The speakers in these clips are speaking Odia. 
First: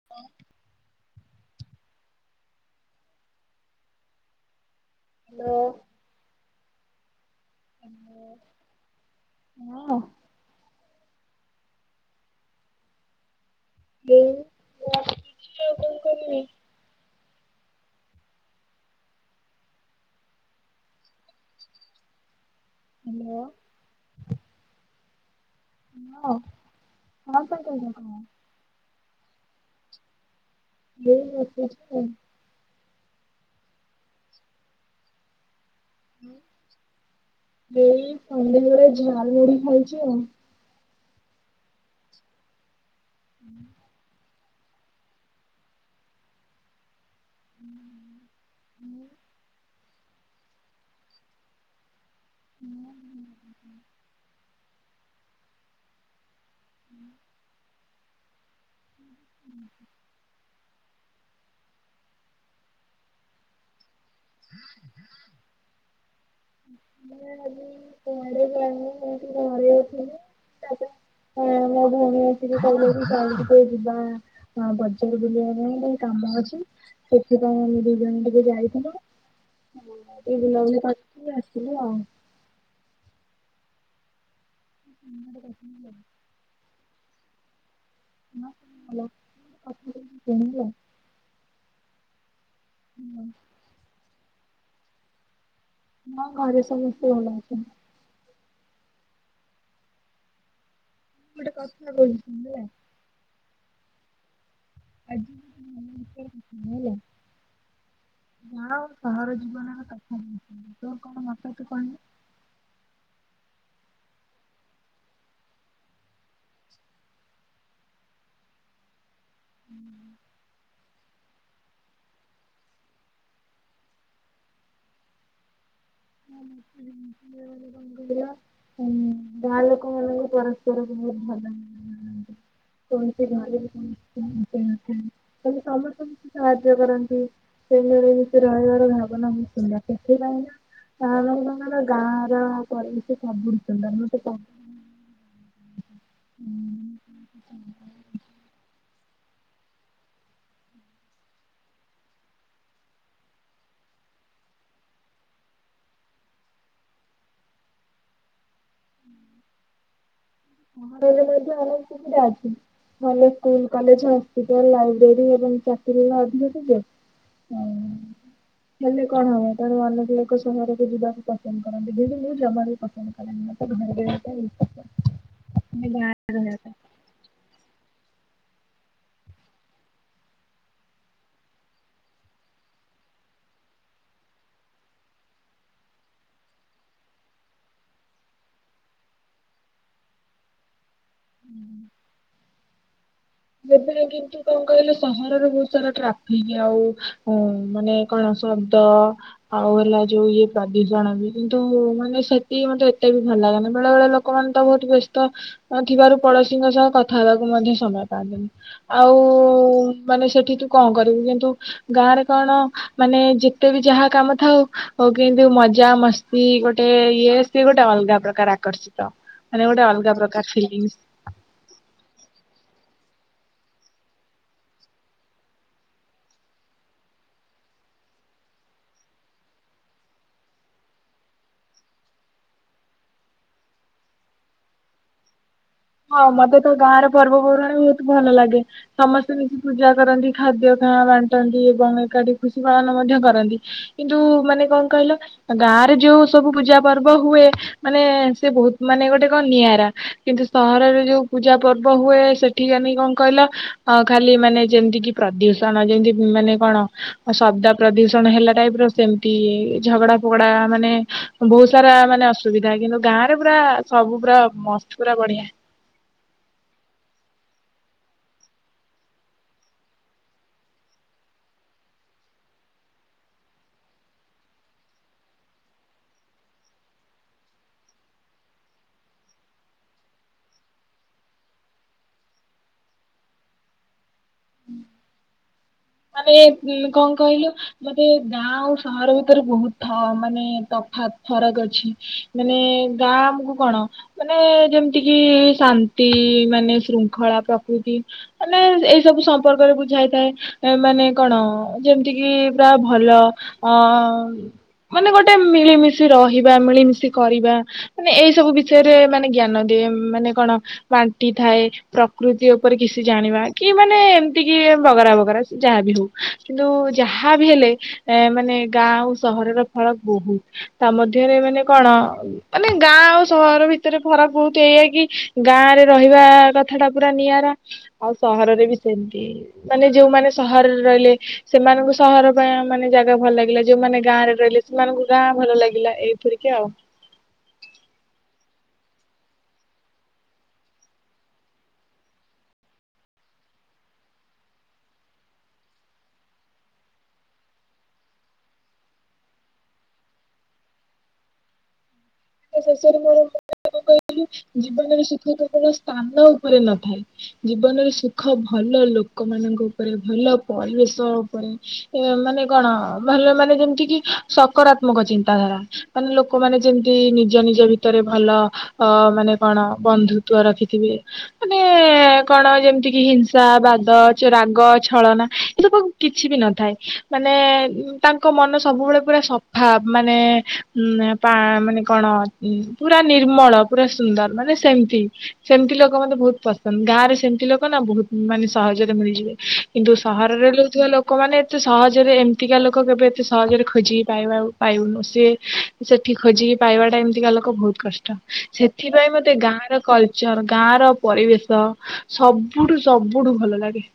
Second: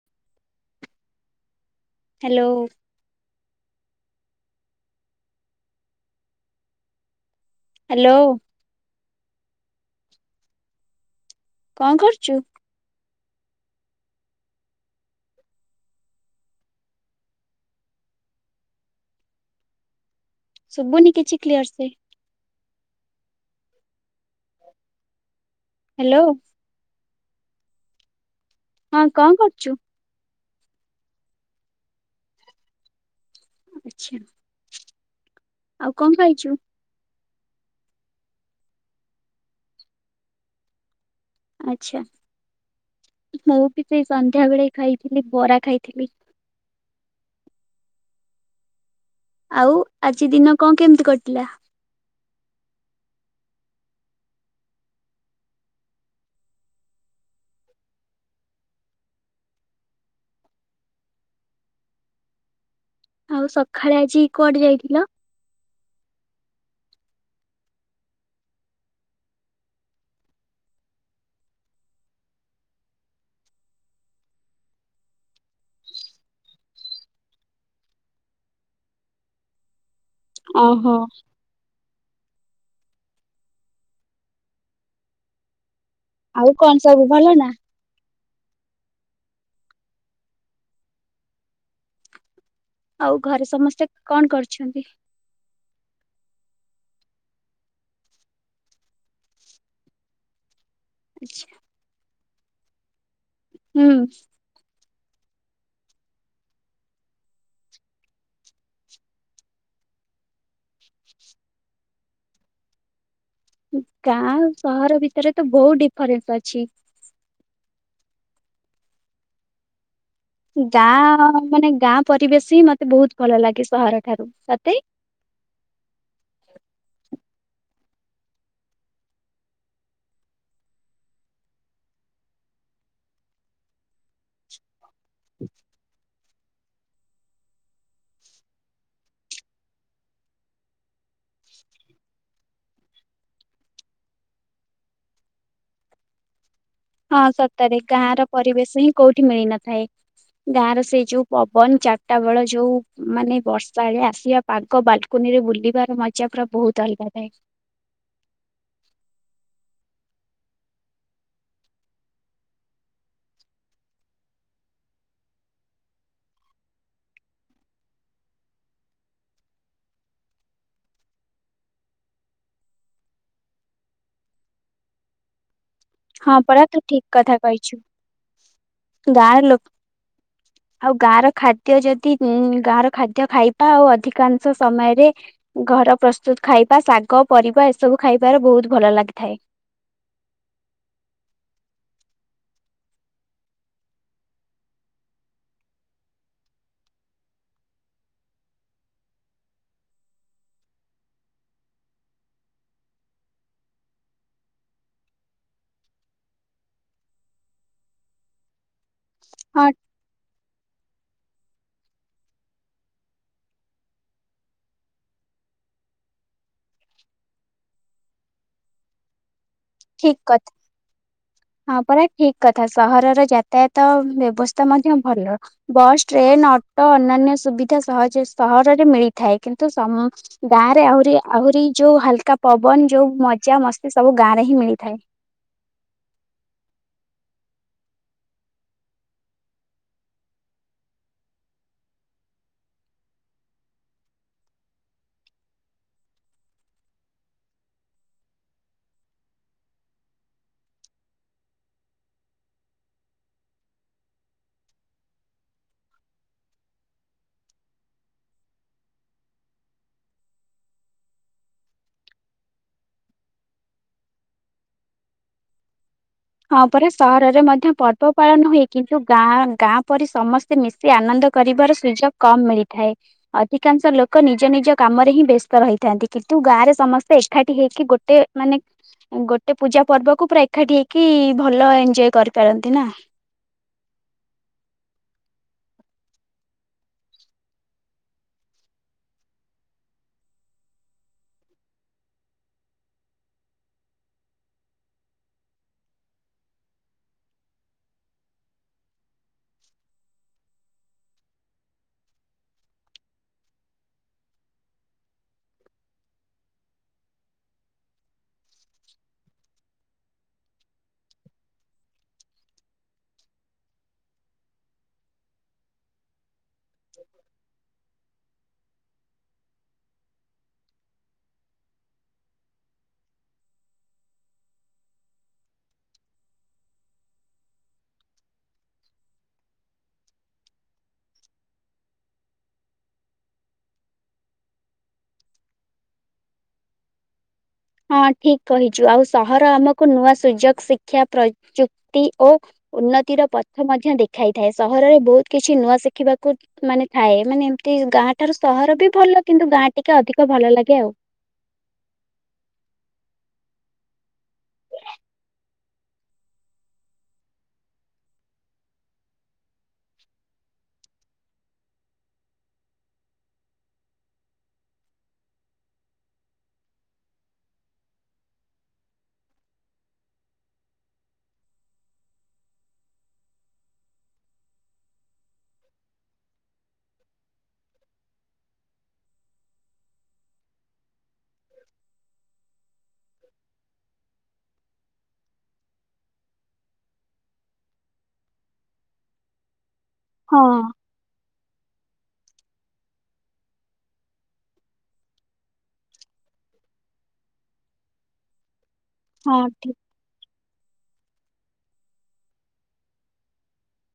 [inaudible] ହାଲୋ। ହାଲୋ। ହାଲୋ। ହାଲୋ କଣ କରୁଚୁ? ଏଇ ବସିଚି ଆଉ କଣ କରିବି। ଶୁଭୁନି କିଛି କ୍ଲିଅର ସେ। ହାଲୋ ହ୍ୟାଲୋ ହାଲୋ କଣ ପାଇଁ କହିଲ [unintelligible] ତମେ? ହଁ କଣ କରୁଛୁ? [inaudible] [unintelligible] ଆଉ କଣ ଖାଇଛୁ? ଏଇ ସନ୍ଧ୍ୟାବେଳେ ଝାଲ ମୁଁଢି ଖାଇଛି ଆଉ। ଆଛା ମୁଁ ବି ସେଇ ସନ୍ଧ୍ୟା ବେଳେ ଖାଇଥିଲି ବରା ଖାଇଥିଲି। [inaudible] ଆଉ ଆଜି ଦିନ କଣ କେମିତି କଟିଲା? [inaudible] [inaudible] [inaudible] ଆଉ ସଖାଳେ ଆଜି କୁଆଡେ ଯାଇଥିଲ? ମୁଁ ଆଜି କୁଆଡ଼େ ଯାଉନି ଏମିତି ଘରେ ଥିଲି ତାଜା ହଁ ମୋ ଭଉଣୀ ଆସିକି କହିଲେ କି ଚାଲେ ଟିକେ ଯିବା। ହ ବଜାର ବୁଲିବା ପାଇଁ ଟିକେ କାମ ଅଛି ସେଥିପାଇଁ ଆମେ ଦି ଜଣ ଟିକେ ଯାଇଥିଲୁ। [inaudible] ବୁଲାବୁଲି ଓହୋ କରିକି ଆସିଲୁ। [inaudible] ଆଉ କଣ ସବୁ ଭଲ ନା? [unintelligible] ଆଉ ହଁ, ଘରେ ସମସ୍ତେ କଣ କରଛନ୍ତି? ହଁ ଘରେ ସମସ୍ତେ ଭଲ ଅଛନ୍ତି। ଗୋଟେ କଥା କହିବି। ଶୁଭିଲା? ହୁଁ ଆଜିକାର [inaudible] ନା ଆ ସହର ଜୀବନରେ [inaudible] କଥା ତୋ କଣ ମତ ତୁ କହିବୁ ଗାଁ ଆଉ ସହର ଭିତରେ ତ ବହୁତ ଡିଫରେନ୍ସ ଅଛି। [unintelligible] ଗାଁ ମାନେ ଗାଁ ପରିବେଶି ମତେ ବହୁତ ଭଲ ଲାଗେ ସହର ଠାରୁ ସତେଇ ମଙ୍ଗ ହଁ [unintelligible] ଗାଁ ଲୋକ ମାନେବି ପରସ୍ପର ବହୁତ ଭଲ ସର୍ଥ [unintelligible] ସାହାଯ୍ୟ କରନ୍ତି ସେ ମିଳି ଭିତରେ ରହିବାର ଭାବନା ବହୁତ ସୁନ୍ଦର ସେଥିପାଇଁ ହ ଆମ ଦୁଇ ଜଣଙ୍କର ଗାଁ ର ପରିବେଶ ସବୁଠୁ ସୁନ୍ଦର ମତେ କ ହୁଁ ହଁ ସତରେ ଗାଁ ର ପରିବେଶ ହିଁ କୋଉଠି ମିଳି ନଥାଏ। ଗାଁର ସେଇ ଯୋଉ ପବନ ଚାରିଟା ବେଳ ଯୋଉ ମାନେ ବର୍ଷା ବେଳେ ଆସିବା ପାଗ ବାଲକୁନିରେ ବୁଲିବାର ମଜା ପୁରା ବହୁତ ଅଲଗା ଥାଏ।। ସହରରେ ମଧ୍ୟ ଅନେକ ସୁବିଧା ଅଛି। ଭଲ ସ୍କୁଲ କଲେଜ ହସ୍ପିଟାଲ ଲାଇବ୍ରେରୀ ଏବଂ ଚାକିରି ଅଧିକ ଯିବେ ହୁଁ। ହେଲେ କଣ ହବ କାରଣ ଅନେକ ଲୋକ ସମୟରେ ବି ଯିବାକୁ ପସନ୍ଦ କରନ୍ତି ମୁଁ କିନ୍ତୁ ଜମା ବି ପସନ୍ଦ କରେନି। ବେ [unintelligible] ହେଲେ ଗାଁ ହଁ ପରା ତୁ ଠିକ କଥା କହିଛୁ ଗାଁରେ ଲୋକ ଆଉ ଗାଁ ର ଖାଦ୍ୟ ଯଦି ଉ ଗାଁ ର ଖାଦ୍ୟ ଖାଇବା ଆଉ ଅଧିକାଂଶ ସମୟରେ ଘର ପ୍ରସ୍ତୁତ ଖାଇବା ଶାଗ ପରିବା ଏସବୁ ଖାଇବାରେ ବହୁତ ଭଲ ଲାଗିଥାଏ। ହୁଁ [unintelligible] କଣ କହିଲେ ସହରରେ ବହୁତ ସାରା ଟ୍ରାଫିକ ଆଉ ମାନେ କଣ ଶବ୍ଦ ଆଉ ହେଲା ଯୋଉ ଇଏ ପ୍ରଦୂଷଣ ବି କିନ୍ତୁ ମାନେ ସେତିକି ମତେ ଏତେ ବି ଭଲ ଲାଗେନି ବେଳେ ବେଳେ ଲୋକ ଲୋକ ମାନେ ତ ବହୁତ ବ୍ୟସ୍ତ ଥିବାରୁ ପଡୋଶୀଙ୍କ ସହ କଥା ହେବାକୁ ମଧ୍ୟ ସମୟ [inaudible] ଆଉ ହଁ ମାନେ ସେଠି ତୁ କଣ କରିବୁ କିନ୍ତୁ ଗାଁରେ କଣ ମାନେ ଯେତେ ବି ଯାହା କାମ ଥାଉ ଆଉ କିନ୍ତୁ ମଜା ମସ୍ତି ଗୋଟେ ଇଏ ସେ ଗୋଟେ ଅଲଗା ପ୍ରକାର ଆକର୍ଷିତ ମାନେ ଗୋଟେ ଅଲଗା ଠିକ କଥା। ପ୍ରକାର ଫିଲଗିଙ୍ଗସ ହଁ ପୁରା ଠିକ କଥା ସହରର ଯାତାୟାତ ଆଉ ବ୍ୟବସ୍ଥା ମଧ୍ୟ ଭଲ। ବସ୍ ଟ୍ରେନ୍ ଅଟୋ ଅନନ୍ୟ ସୁବିଧା ସହଯେ ସହରରେ ମିଳିଥାଏ କିନ୍ତୁ ସମ ଗାଁ ରେ ଆହୁରି ଆହୁରି ଯୋଉ ହାଲକା ପବନ ଯୋଉ ମଜା ମସ୍ତି ସବୁ ଗାଁ ରେ ହିଁ ମିଳିଥାଏ। ହଁ ମତେ ତ ଗାଁର ପର୍ବପର୍ବାଣି ବହୁତ ଭଲ ଲାଗେ ସମସ୍ତେ ମିଶି ପୂଜା କରନ୍ତି ଖାଦ୍ୟ ଖା ବାଣ୍ଟନ୍ତି ଏବଂ ଏକାଠି ଖୁସି ପାଳନ ମଧ୍ୟ କରନ୍ତି। କିନ୍ତୁ ମାନେ କଣ କହିଲ ଗାଁ ରେ ଯୋଉ ସବୁ ପୂଜା ପର୍ବ ହୁଏ। ମାନେ ସେ ବହୁତ ମାନେ ଗୋଟେ କଣ ନିଆରା କିନ୍ତୁ ସହରରେ ଯୋଉ ପୂଜା ପର୍ବ ହୁଏ ସେଠିକାନି କଣ କହିଲ? ହଁ ଖାଲି ମାନେ ଯେମିତି କି ପ୍ରଦୂଷଣ ଯେମିତି ମାନେ କଣ ଆ ଶବ୍ଦ ପ୍ରଦୂଷଣ ହେଲା ଟାଇପ ର ସେମିତି ଝଗଡା ଫଗଡା ମାନେ ବହୁତ ସାରା ମାନେ ଅସୁବିଧା କିନ୍ତୁ ଗାଁ ରେ ପୁରା ସବୁ ପୁରା ମସ୍ତ ପୁରା ବଢିଆ। ହଁ ପରା ସହରରେ ମଧ୍ୟ ପର୍ବ ପାଳନ ହୁଏ କିନ୍ତୁ ଗାଁ ଗାଁ ପରି ସମସ୍ତ ସେ ମିଶି ଆନନ୍ଦ କରିବାର ସୁଯୋଗ କମ ମିଳିଥାଏ। ଅଧିକାଂଶ ଲୋକ ନିଜ ନିଜ କାମରେ ହିଁ ବ୍ୟସ୍ତ ରହିଥାନ୍ତି କିନ୍ତୁ ଗାଁ ରେ ସମସ୍ତେ ଏକାଠି ହେଇକି ଗୋଟେ ମାନେ ଗୋଟେ ପୂଜା ପର୍ବକୁ ପୁରା ଏକାଠି ହେଇକି ଭଲ ଏଞ୍ଜୟ କରିପାରନ୍ତି ନା। ମାନେ କଣ କହିଲୁ? ମାନେ ଗାଁ ଆଉ ସହର ଭିତରେ ବହୁତ ଥ ମାନେ ତଫା ଫରକ ଅଛି। ମାନେ ଗାଁ ଆମକୁ କଣ ମାନେ ଯେମିତି କିି ଶାନ୍ତି ମାନେ ଶୃଙ୍ଖଳା ପ୍ରକୃତି ମାନେ ଏଇ ସବୁ ସମ୍ପର୍କରେ ବୁଝାଇଥାଏ। ମାନେ କଣ ଯେମିତି କିି ପୁରା ଭଲ ଅ ମାନେ ଗୋଟେ ମିଳିମିଶି ରହିବା ମିଳିମିଶି କରିବା। ମାନେ ଏଇ ସବୁ ବିଷୟରେ ମାନେ ଜ୍ଞାନ ଦିଏ ମାନେ କଣ? ବାଣ୍ଟି ଥାଏ ପ୍ରକୃତି ଉପରେ କିଛି ଜାଣିବା କି ମାନେ ଏମିତି କି ବଗରା ବଗରା ଯାହା ବି ହଉ କିନ୍ତୁ ଯାହା ବି ହେଲେ ଏ ମାନେ ଗାଁ ଆଉ ସହରର ଫଳ ବହୁତ ତା ମଧ୍ୟରେ ମାନେ କଣ ମାନେ ଗାଁ ଆଉ ସହର ଭିତରେ ଫରକ ଭଉତୁ ଏଇଆ କି ଗାଁ ରେ ରହିବା କଥା ଟା ପୁରା ନିଆରା। ଆଉ ସହରରେ ବି ସେମିତି ମାନେ ଯୋଉମାନେ ସହରରେ ରହିଲେ ସେମାନଙ୍କୁ ସହର ପାଇଁ ମାନେ ଜାଗା ଭଲ ଲାଗିଲା ଯୋଉମାନେ ଗାଁ ରେ ରହିଲେ ସେମାନଙ୍କୁ ଗାଁ ଭଲ ଲାଗିଲା ଏଇପରିକା ଆଉ। ହଁ ଠିକ କହିଛୁ ଆଉ ସହର ଆମକୁ ନୂଆ ସୁଯୋଗ ଶିକ୍ଷା ପ୍ରଯୁକ୍ତି ଓ ଉନ୍ନତିର ପଥ ମଧ୍ୟ ଦେଖାଇଥାଏ ସହରରେ ବହୁତ କିଛି ନୂଆ ଶିଖିବାକୁ ମାନେ ଥାଏ ମାନେ ଏମତି ଗାଁଠାରୁ ସହର ବି ଭଲ କିନ୍ତୁ ଗାଁ ଟିକେ ଅଧିକ ଭଲ ଲାଗେ ଆଉ। ଶେଷରେ ମୋର [unintelligible] ଜୀବନରେ ସୁଖ କେବଳ ସ୍ଥାନ ଉପରେ ନଥାଏ। ଜୀବନରେ ସୁଖ ଭଲ ଲୋକ ମାନଙ୍କ ଉପରେ ଭଲ ପରିବେଶ ଉପରେ। ମାନେ କଣ ଭଲ ମାନେ ଯେମିତି କି ସକାରାତ୍ମକ ଚିନ୍ତାଧାରା। ମାନେ ଲୋକମାନେ ଯେମ ସେ ନିଜ ନିଜ ଭିତରେ ଭଲ ଅ ମାନେ କଣ ବନ୍ଧୁତ୍ୱ ରଖିଥିବେ। ମାନେ କଣ ଯେମିତି କିି ହିଂସା ବାଦ ରାଗ ଛଳନା ଏ ସବ କିଛି ବି ନଥାଏ ମାନେ ତାଙ୍କ ମନ ସବୁବେଳେ ପୁରା ସଫା ମାନେ ହୁଁ ପା ମାନେ କଣ ପୁରା ନିର୍ମଳ ପୁରା ସୁନ୍ଦର ମାନେ ସେମିତି। ସେମିତି ଲୋକ ମତେ ବହୁତ ପସନ୍ଦ ଗାଁ ରେ ସେମିତି ଲୋକ ନା ବହୁତ ମାନେ ସହଜରେ ମିଳିଯିବେ କିନ୍ତୁ ହଁ ସହରରେ ରହୁଥିବା ଲୋ ଲୋକମାନେ ଏତେ ସହଜରେ ଏମିତିକା ଲୋକ କେବେ ଏତେ ସହଜରେ ଖୋଜିି ପାଇବା ପାଇଉନୁ ସିଏ ସେଠି ଖୋଜିକି ପାଇବାଟା ଏମିତିକା ଲୋକ ବହୁତ କଷ୍ଟ ସେଥିପାଇଁ ମତେ ହଁ ଗାଁ ଠିକ ର କ ଚର ଗାଁ ର ପରିବେଶ ସବୁଠୁ ସବୁଠୁ ଭଲ ଲାଗେ।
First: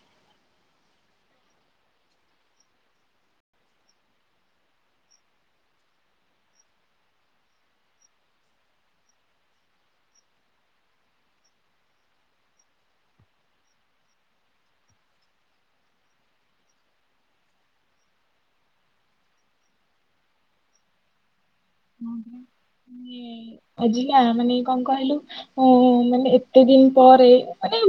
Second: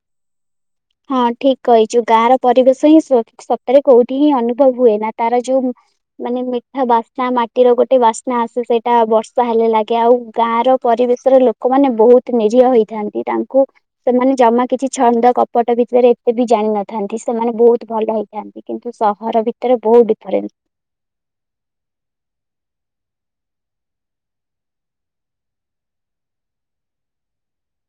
ହଁ ଠିକ କହିଛୁ ଗାଁ ର ପରିବେଶ ହିଁ ସତରେ କୋଉଠି ହିଁ ଅନୁଭବ ହୁଏ ନା ତାର ଯୋଉ ମାନେ ମିଠା ବାସ୍ନା ମାଟିର ଗୋଟେ ବାସ୍ନା ଆସେ ସେଇଟା ବର୍ଷା ହେଲେ ଲାଗେ ଆଉ ଗାଁ ର ପରିବେଶର ଲୋକମାନେ ବହୁତ ନିରହ ହେଇଥାନ୍ତି ତାଙ୍କୁ ସେମାନେ ଜମା କିଛି ଛନ୍ଦ କ ପଟ ଭିତରେ ଏତେ ବି ଜାଣିନଥାନ୍ତି ସେମାନେ ବହୁତ ଭଲ ହେଇଥାନ୍ତି। କିନ୍ତୁ ସହର ଭିତରେ ବହୁତ ଡିଫରେନ୍ସ। ହଁ ଆଜି ନା ମାନେ କଣ କହିଲୁ ଉ ମାନେ ଏତେ ଦିନ ପରେ ମାନେ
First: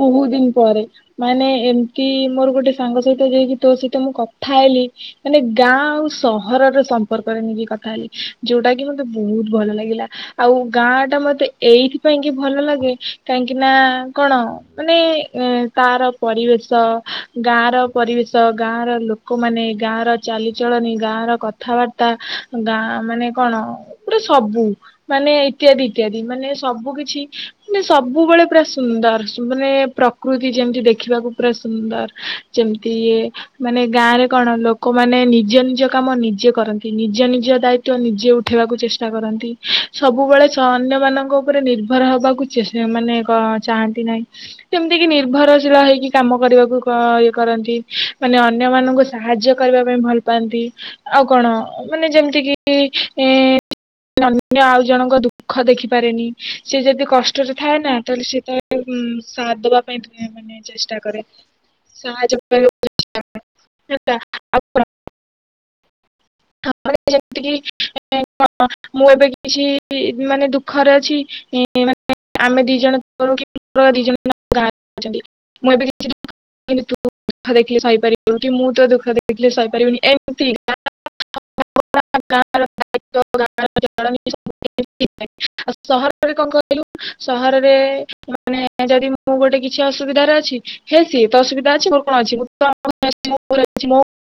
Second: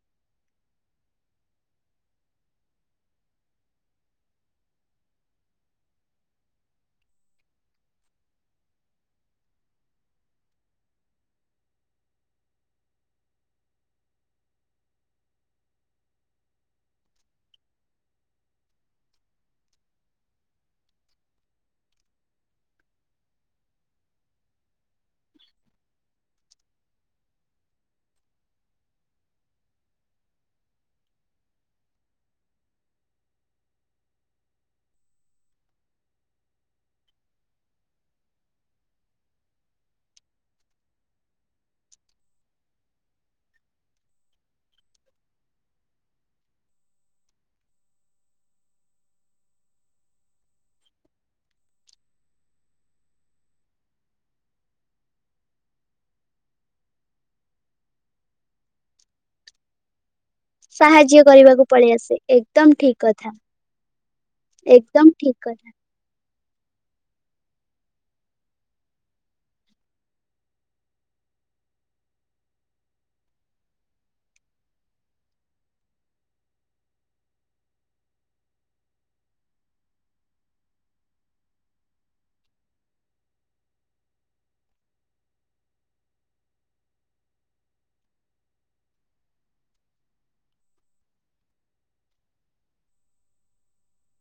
ବହୁତ ଦିନ ପରେ। ମାନେ ଏମତି ମୋର ଗୋଟେ ସାଙ୍ଗ ସହିତ ଯାଇକି ତୋ ସହିତ ମୁଁ କଥା ହେଲି ମାନେ ଗାଁ ଆଉ ସହରର ସମ୍ପର୍କରେ ନେଇକି କଥା ହେଲି। ଯୋଉଟା କି ମତେ ବହୁତ ଭଲ ଲାଗିଲା। ଆଉ ଗାଁ ଟା ମତେ ଏଇଥି ପାଇଁ କି ଭଲ ଲାଗେ କାହିଁକି ନା କଣ ମାନେ ଏ ତାର ପରିବେଶ ଗାଁ ର ପରିବେଶ ଗାଁ ର ଲୋକମାନେ ଗାଁ ର ଚାଲିଚଳନି ଗାଁ ର କଥାବାର୍ତ୍ତା ଗାଁ ମାନେ କଣ ଗୋଟେ ସବୁ। ମାନେ ଇତ୍ୟାଦି ଇତ୍ୟାଦି ମାନେ ସବୁ କିଛି ମାନେ ସବୁବେଳେ ପୁରା ସୁନ୍ଦର ମାନେ ପ୍ରକୃତି ଯେମିତି ଦେଖିବାକୁ ପୁରା ସୁନ୍ଦର। ଯେମିତି ଇଏ ମାନେ ଗାଁ ରେ କଣ ଲୋକମାନେ ନିଜ ନିଜ କାମ ନିଜେ କରନ୍ତି ନିଜ ନିଜ ଦାୟିତ୍ୱ ନିଜେ ଜେ ଉଠେଇବାକୁ ଚେଷ୍ଟା କରନ୍ତି ସବୁବେଳେ ଅନ୍ୟ ମାନଙ୍କ ଉପରେ ନିର୍ଭର ହବାକୁ ମାନେ କଁ ଚାହାନ୍ତି ନାହିଁ। ସେମିତି କି ନିର୍ଭରଶୀଳ ହେଇକି କାମ କରିବାକୁ ଇଏ କରନ୍ତି ମାନେ ଅନ୍ୟ ମାନଙ୍କୁ ସାହାଯ୍ୟ କରିବା ପାଇଁ ଭଲ ପାଆନ୍ତି ଆଉ କଣ ମାନେ ଯେମିତିକି ଅନ୍ୟ ଆଉ ଜଣଙ୍କ ଦୁଃଖ ଦେଖିପାରେନି ସେ ଯଦି କଷ୍ଟରେ ଥାଏ ନା ତାହେଲେ ସେ ତା ହୁଁ ସାଥଦବା ସାହାଯ୍ୟ କରିବାକୁ ପଳି ଆସେ ସାହାଯ୍ୟ ଏକଦମ କରିବାକୁ ଠିକ ଚେଷ୍ଟା କଥା। ହେଲା ଏକଦମ ଠିକ କଥା। ତାପରେ ଯେମତିକି [unintelligible] ମୁଁ ଏବେ କିଛି ମାନେ ଦୁଃଖରେ ଅଛି [unintelligible] ଆମେ ଦି ଜଣ [unintelligible] କିନ୍ତୁ ଦୁଃଖ ଦେଖିଲେ ସଇପାରିବୁନୁ କି ମୁଁ ତୋ ଦୁଃଖ ଦେଖିଲେ ସଇପାରିବିନି ଏମିତି ଗାଁ [unintelligible] [unintelligible] ଆଉ ସହରରେ କଣ କହିଲୁ ସହରରେ ମାନେ ଯଦି ମୁଁ ଗୋଟେ କିଛି ଅସୁବିଧାରେ ଅଛି ହେ ସିଏ ତ ଅସୁବିଧା ଅଛି ମୋର କଣ ଅଛି। [unintelligible]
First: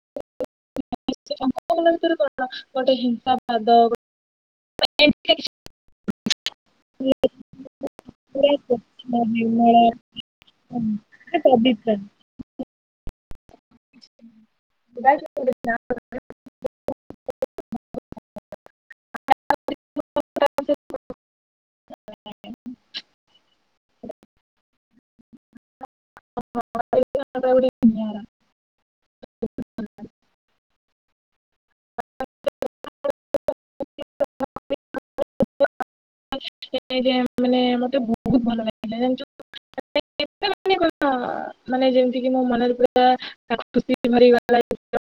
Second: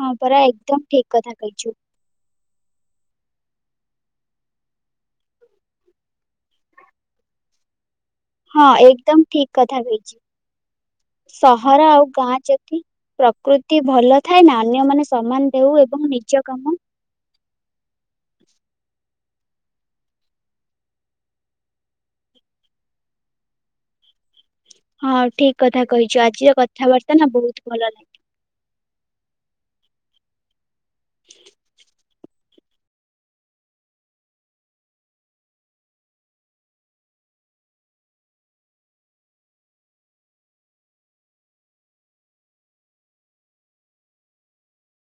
ହଁ ପରା ଏକଦମ୍ ଠିକ୍ କଥା କହିଛୁ। ସମ୍ପର୍କ ଭିତରେ ଗୋଟେ ହିଂସା ବାଦ [unintelligible] [inaudible] ହଁ ଏକଦମ ଠିକ କଥା କହିଛି ଉଁ, ମାନେ ପବିତ୍ର ସହର ଆଉ ଗାଁ ଯେ ପ୍ରକୃତି ଭଲ ଥାଏ ନା ଅନ୍ୟ ମାନେ ପୁରା ସମାନ ଗୋଟେ ଦେଉ ଗାଁ ଏବଂ ନିଜ କାମ [inaudible] ହଁ ଠିକ କଥା କହିଛୁ। ଆଜିର କଥାବାର୍ତ୍ତା ପରିବେଶ ନା ପୁରା ବହୁତ ଗୋଟେ ଭଲ ନିଆରା। [unintelligible] [unintelligible] ମାନେ ମତେ ବହୁତ ଭଲ ଲାଗିଥିଲା ଜାଣିଛ [unintelligible] ମାନେ ଯେମିତି କି ମୋ ମନରେ ପୁରା [unintelligible]